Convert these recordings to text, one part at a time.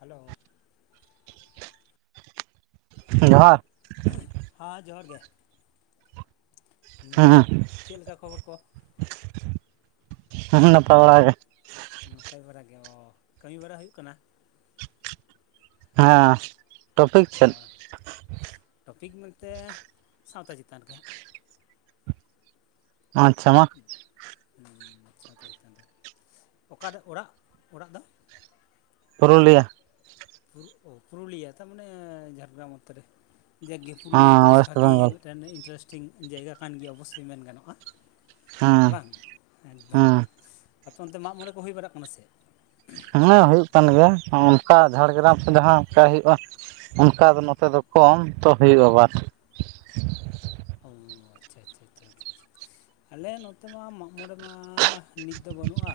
Hello ᱦᱮᱸ ᱡᱚᱦᱟᱨ᱾ ᱦᱟᱸ ᱡᱚᱦᱟᱨ ᱜᱮ᱾ ᱦᱟᱸ, ᱫᱤᱭᱮ ᱪᱮᱫ ᱞᱮᱠᱟ ᱠᱷᱚᱵᱚᱨ ᱠᱚ ᱦᱟᱸ, ᱦᱮᱸ, ᱱᱟᱯᱟᱭ ᱵᱟᱲᱟ ᱜᱮ᱾ ᱱᱟᱯᱟᱭ ᱵᱟᱲᱟᱜᱮ ᱚ, ᱠᱟᱹᱢᱤ ᱵᱟᱲᱟ ᱦᱳᱭᱳᱜ ᱠᱟᱱᱟ? ᱦᱮᱸ ᱴᱚᱯᱤᱠ ᱚ ᱪᱮᱫ ᱴᱚᱯᱤᱠ ᱢᱮᱱᱛᱮ, ᱥᱟᱶᱛᱟ ᱪᱮᱛᱟᱱ ᱨᱮᱜᱮ ᱾ ᱟᱪᱪᱷᱟ ᱢᱟ᱾ ᱦᱩᱸ ᱟᱪᱪᱷᱟ ᱛᱚᱵᱮ ᱛᱟᱦᱚᱞᱮ, ᱚᱠᱟᱨᱮ ᱚᱲᱟᱜ, ᱚᱲᱟᱜ ᱫᱚ? ᱯᱩᱨᱩᱞᱤᱭᱟ᱾ ᱯᱩᱨᱩᱜ ᱚ ᱯᱩᱨᱩᱞᱤᱭᱟ, ᱛᱟᱢᱟᱱᱮ ᱡᱷᱟᱲᱜᱨᱟᱢ ᱚᱱᱛᱮ ᱨᱮ᱾ ᱡᱟᱠᱜᱮ ᱯᱩᱨᱩᱞᱤᱭᱟᱹ ᱦᱮᱸ ᱫᱚ ᱵᱮᱥ ᱳᱭᱮᱥᱴ ᱵᱷᱟᱜᱮ, ᱵᱮᱝᱜᱚᱞ ᱢᱮᱫᱴᱮᱱ ᱤᱱᱴᱟᱨᱮᱥᱴᱤᱝ ᱡᱟᱭᱜᱟ ᱠᱟᱱ ᱜᱮᱭᱟ ᱚᱵᱚᱥᱥᱳᱭ ᱢᱮᱱ ᱜᱟᱱᱚᱜᱼᱟ᱾ ᱦᱮᱸ ᱵᱟᱝ ᱮᱠᱫᱚᱢ, ᱦᱮᱸ ᱟᱯᱮ ᱚᱱᱛᱮ ᱢᱟᱜ ᱢᱚᱬᱮ ᱠᱚ ᱦᱳᱭ ᱵᱟᱲᱟᱜ ᱠᱟᱱᱟ ᱥᱮ? ᱦᱮᱸ ᱦᱳᱭᱳᱜ ᱠᱟᱱ ᱜᱮᱭᱟ, ᱚᱱᱠᱟ ᱡᱷᱟᱲᱜᱨᱟᱢ ᱠᱚ ᱡᱟᱦᱟᱸ ᱚᱝᱠᱟᱭ ᱦᱳᱭᱳᱜᱼᱟ᱾ ᱚᱱᱠᱟ ᱫᱚ ᱱᱚᱛᱮ ᱫᱚ ᱠᱚᱢ, ᱛᱚ ᱦᱳᱭᱳᱜᱼᱟ ᱵᱟᱴ ᱚᱸ, ᱟᱪᱪᱷᱟᱻ ᱟᱪᱪᱷᱟᱻ ᱟᱪᱪᱷᱟᱻ ᱟᱪᱪᱷᱟ᱾ ᱟᱞᱮ ᱱᱚᱛᱮ ᱢᱟ ᱢᱟᱜ ᱢᱚᱬᱮ ᱢᱟ ᱱᱤᱛ ᱫᱚ ᱵᱟᱹᱱᱩᱜᱼᱟ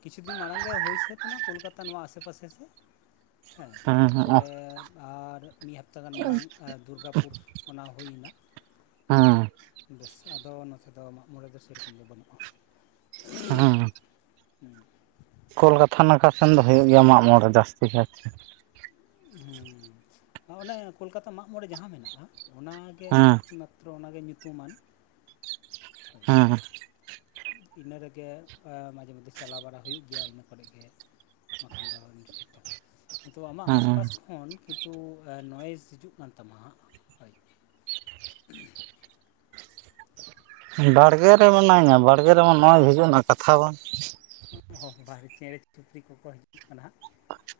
ᱠᱤᱪᱷᱩ ᱫᱤᱱ ᱢᱟᱲᱟᱝ ᱜᱮ ᱦᱳᱭ ᱥᱟᱹᱛ ᱱᱟ ᱠᱳᱞᱠᱟᱛᱟ ᱱᱚᱣᱟ ᱟᱥᱮ ᱯᱟᱥᱮ ᱥᱮᱜ ᱦᱮᱸ ᱛᱟᱨᱯᱚᱨᱮ ᱟᱨ ᱢᱤᱫ ᱦᱟᱯᱛᱟ ᱜᱟᱱ ᱢᱟᱲᱟᱝ ᱫᱩᱨᱜᱟᱯᱩᱨ ᱚᱱᱟ ᱦᱩᱭ ᱮᱱᱟ ᱦᱩᱸ ᱵᱮᱥ ᱟᱫᱚ ᱱᱚᱛᱮ ᱫᱚ ᱢᱟᱜᱢᱚᱬᱮ ᱫᱚ ᱥᱮᱨᱚᱠᱚᱢ ᱫᱚ ᱵᱟᱹᱱᱩᱜᱼᱟ ᱦᱩᱸ ᱠᱳᱞᱠᱟᱛᱷᱟ ᱱᱟᱠᱷᱟ ᱥᱮᱱ ᱫᱚ ᱦᱳᱭᱳᱜ ᱜᱮᱭᱟ ᱢᱟᱜ ᱢᱚᱬᱮ ᱡᱟᱹᱥᱛᱤ ᱠᱟᱭᱛᱮ ᱦᱩᱸ ᱚᱱᱮ ᱠᱳᱞᱠᱟᱛᱟ ᱢᱟᱜ ᱢᱚᱬᱮ ᱡᱟᱦᱟᱸ ᱢᱮᱱᱟᱜᱼᱟ ᱚᱱᱟᱜᱮ ᱦᱮᱸ ᱛᱚᱵᱮ ᱚᱱᱟᱜᱮ ᱧᱩᱛᱩᱢᱟᱱ ᱦᱳᱭ ᱦᱩᱸ ᱤᱱᱟᱹ ᱨᱮᱜᱮ ᱟ ᱢᱟᱡᱷᱮ ᱢᱚᱫᱽᱫᱷᱮ ᱪᱟᱞᱟᱣ ᱵᱟᱲᱟ ᱦᱩᱭᱩᱜ ᱜᱮᱭᱟ ᱤᱱᱟᱹ ᱠᱚᱨᱮᱜ ᱜᱮ ᱵᱟᱠᱷᱟᱱ ᱫᱚ [unintelligible] ᱠᱤᱱᱛᱩ ᱟᱢᱟᱜ ᱦᱮᱸ ᱟᱥᱯᱟᱥ ᱠᱷᱚᱱ ᱠᱤᱱᱛᱩ ᱮ ᱱᱚᱭᱮᱥ ᱦᱤᱡᱩᱜ ᱠᱟᱱ ᱛᱟᱢᱟ ᱦᱟᱸᱜ [unintelligible] ᱵᱟᱲᱜᱮ ᱨᱮ ᱢᱤᱱᱟᱹᱧᱟ ᱵᱟᱲᱜᱮ ᱨᱮ ᱢᱟ ᱱᱚᱭ ᱦᱤᱡᱩᱜ ᱱᱟᱜ ᱠᱟᱛᱷᱟ ᱵᱟᱝ [unintelligible] ᱵᱟᱨᱦᱮ ᱪᱮᱬᱮ ᱪᱩᱯᱨᱤ ᱠᱚᱠᱚ ᱦᱤᱡᱩᱜ ᱠᱟᱱᱟ ᱦᱟᱸᱜ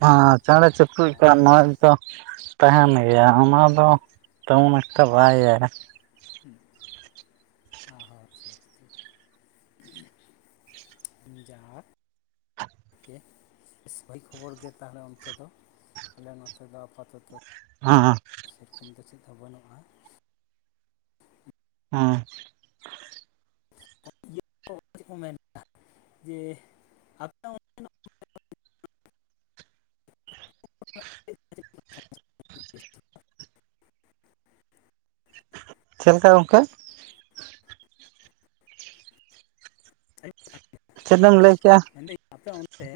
ᱦᱟᱸ ᱪᱮᱬᱮ ᱚ ᱪᱩᱯᱲᱤ ᱠᱟᱣᱟᱜ ᱱᱚᱭᱮᱥ ᱫᱚ ᱛᱟᱦᱮᱱ ᱜᱮᱭᱟ ᱚᱱᱟ ᱫᱚ ᱛᱮᱢᱚᱱ ᱮᱠᱴᱟ ᱵᱟᱭ ᱤᱭᱟᱹᱭᱟ ᱦᱚ ᱦᱚ [unintelligible] ᱡᱟᱦᱟ ᱜᱮ ᱵᱮᱥ ᱵᱟᱹᱲᱤᱡ ᱠᱷᱚᱵᱚᱨ ᱜᱮ ᱛᱟᱦᱞᱮ ᱚᱱᱛᱮ ᱫᱚ ᱟᱞᱮ ᱱᱚᱛᱮ ᱫᱚ ᱟᱯᱟᱛᱚᱛᱚ ᱦᱟᱸ ᱦᱟᱸ ᱥᱮᱨᱚᱠᱚᱢ ᱫᱚ ᱪᱮᱫ ᱦᱚᱸ ᱵᱟᱹᱱᱩᱜᱼᱟ ᱦᱮᱸ [unintelligible] ᱪᱮᱫ ᱠᱚ ᱢᱮᱱᱫᱟ [unintelligible] [unintelligible] [unintelligible] ᱪᱮᱞᱠᱟ ᱜᱚᱝᱠᱮ [unintelligible] ᱪᱮᱫᱮᱢ ᱞᱟᱹᱭ ᱠᱮᱜᱼᱟ ᱢᱮᱱ ᱫᱟᱹᱧ ᱟᱯᱮ ᱚᱱᱛᱮ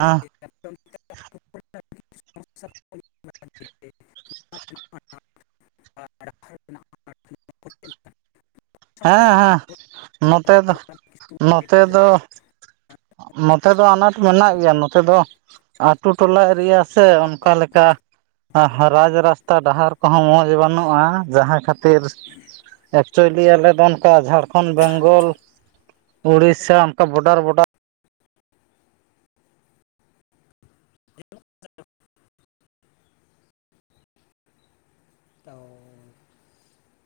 ᱦᱮᱸ [unintelligible] [unintelligible] ᱦᱮᱸ ᱦᱮᱸ ᱟᱹᱰᱤ ᱱᱚᱛᱮ ᱫᱚ ᱢᱟᱨᱟᱝ ᱠᱤᱪᱷᱩ ᱱᱚᱛᱮ ᱫᱚ ᱱᱚᱛᱮ ᱫᱚ ᱟᱱᱟᱴ ᱢᱮᱱᱟᱜ ᱜᱮᱭᱟ, ᱱᱚᱛᱮ ᱫᱚ ᱟᱛᱩ ᱴᱚᱞᱟ ᱮᱨᱤᱭᱟ ᱥᱮ ᱚᱱᱠᱟ ᱞᱮᱠᱟ ᱼᱼ ᱨᱟᱡᱽ ᱨᱟᱥᱛᱟ ᱰᱟᱦᱟᱨ ᱠᱚᱦᱚᱸ ᱢᱚᱡᱽ ᱵᱟᱹᱱᱩᱜᱼᱟ, ᱡᱟᱦᱟᱸ ᱠᱷᱟᱹᱛᱤᱨᱼᱼ ᱮᱠᱪᱩᱭᱮᱞᱤ, ᱟᱞᱮ ᱫᱚ ᱚᱱᱠᱟ ᱡᱷᱟᱲᱠᱷᱚᱸᱰ ᱵᱮᱝᱜᱚᱞᱼᱼ ᱩᱲᱤᱥᱟ ᱚᱱᱠᱟ ᱵᱚᱰᱟᱨ ᱵᱚᱰᱟᱨᱼᱼ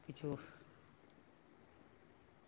ᱠᱤᱪᱷᱩᱼᱼ